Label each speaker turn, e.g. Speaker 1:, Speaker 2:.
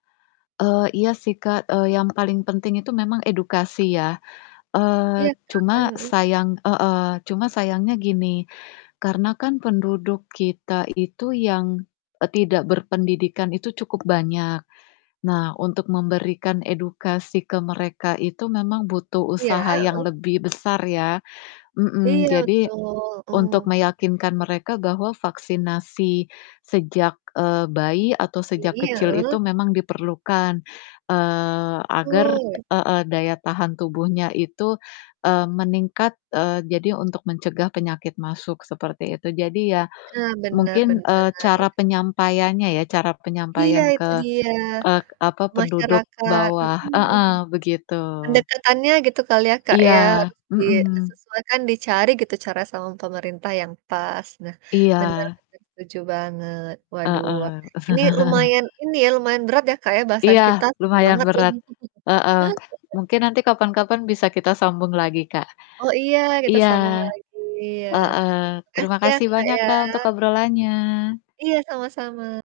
Speaker 1: Eee, iya sih, Kak, eee, yang paling penting itu memang edukasi ya,
Speaker 2: Iya
Speaker 1: eee, cuma
Speaker 2: kan? Mhm.
Speaker 1: sayang heeh, cuma sayangnya gini, karena kan penduduk kita itu yang e tidak berpendidikan itu cukup banyak. Nah, untuk memberikan edukasi ke mereka itu memang butuh
Speaker 2: Iya,
Speaker 1: usaha yang
Speaker 2: heeh.
Speaker 1: lebih besar ya, mhm.
Speaker 2: Iya
Speaker 1: Jadi,
Speaker 2: betul,
Speaker 1: untuk
Speaker 2: mhm.
Speaker 1: meyakinkan mereka bahwa vaksinasi sejak, eee, bayi atau sejak
Speaker 2: Iya,
Speaker 1: kecil itu
Speaker 2: heeh.
Speaker 1: memang diperlukan, eee, agar
Speaker 2: Betul.
Speaker 1: heeh, daya tahan tubuhnya itu, eee, meningkat, eee, jadi untuk mencegah penyakit masuk seperti itu. Jadi ya
Speaker 2: Nah bener
Speaker 1: mungkin,
Speaker 2: bener,
Speaker 1: eee, cara
Speaker 2: iya.
Speaker 1: penyampaiannya ya, cara
Speaker 2: Iya
Speaker 1: penyampaian
Speaker 2: itu
Speaker 1: ke,
Speaker 2: dia
Speaker 1: eee, apa, penduduk
Speaker 2: masyarakat
Speaker 1: bawah
Speaker 2: mhm,
Speaker 1: heeh, begitu
Speaker 2: pendekatannya gitu kali ya, Kak,
Speaker 1: Iya,
Speaker 2: ya harus di, eee,
Speaker 1: mhm.
Speaker 2: sesuaikan, dicari gitu cara sama pemerintah yang pas, nah bener
Speaker 1: Iya.
Speaker 2: bener setuju banget. Waduh
Speaker 1: Heeh.
Speaker 2: ini lumayan ini ya lumayan berat ya, Kak, ya bahasan
Speaker 1: Iya,
Speaker 2: kita seru
Speaker 1: lumayan
Speaker 2: banget ya.
Speaker 1: berat, heeh, mungkin nanti kapan-kapan bisa kita sambung lagi, Kak.
Speaker 2: Oh, iya kita
Speaker 1: Iya,
Speaker 2: sambung lagi ya,
Speaker 1: heeh,
Speaker 2: terima
Speaker 1: terima
Speaker 2: kasih ya,
Speaker 1: kasih
Speaker 2: Kak,
Speaker 1: banyak,
Speaker 2: ya.
Speaker 1: Kak, untuk obrolannya.
Speaker 2: Iya, sama-sama.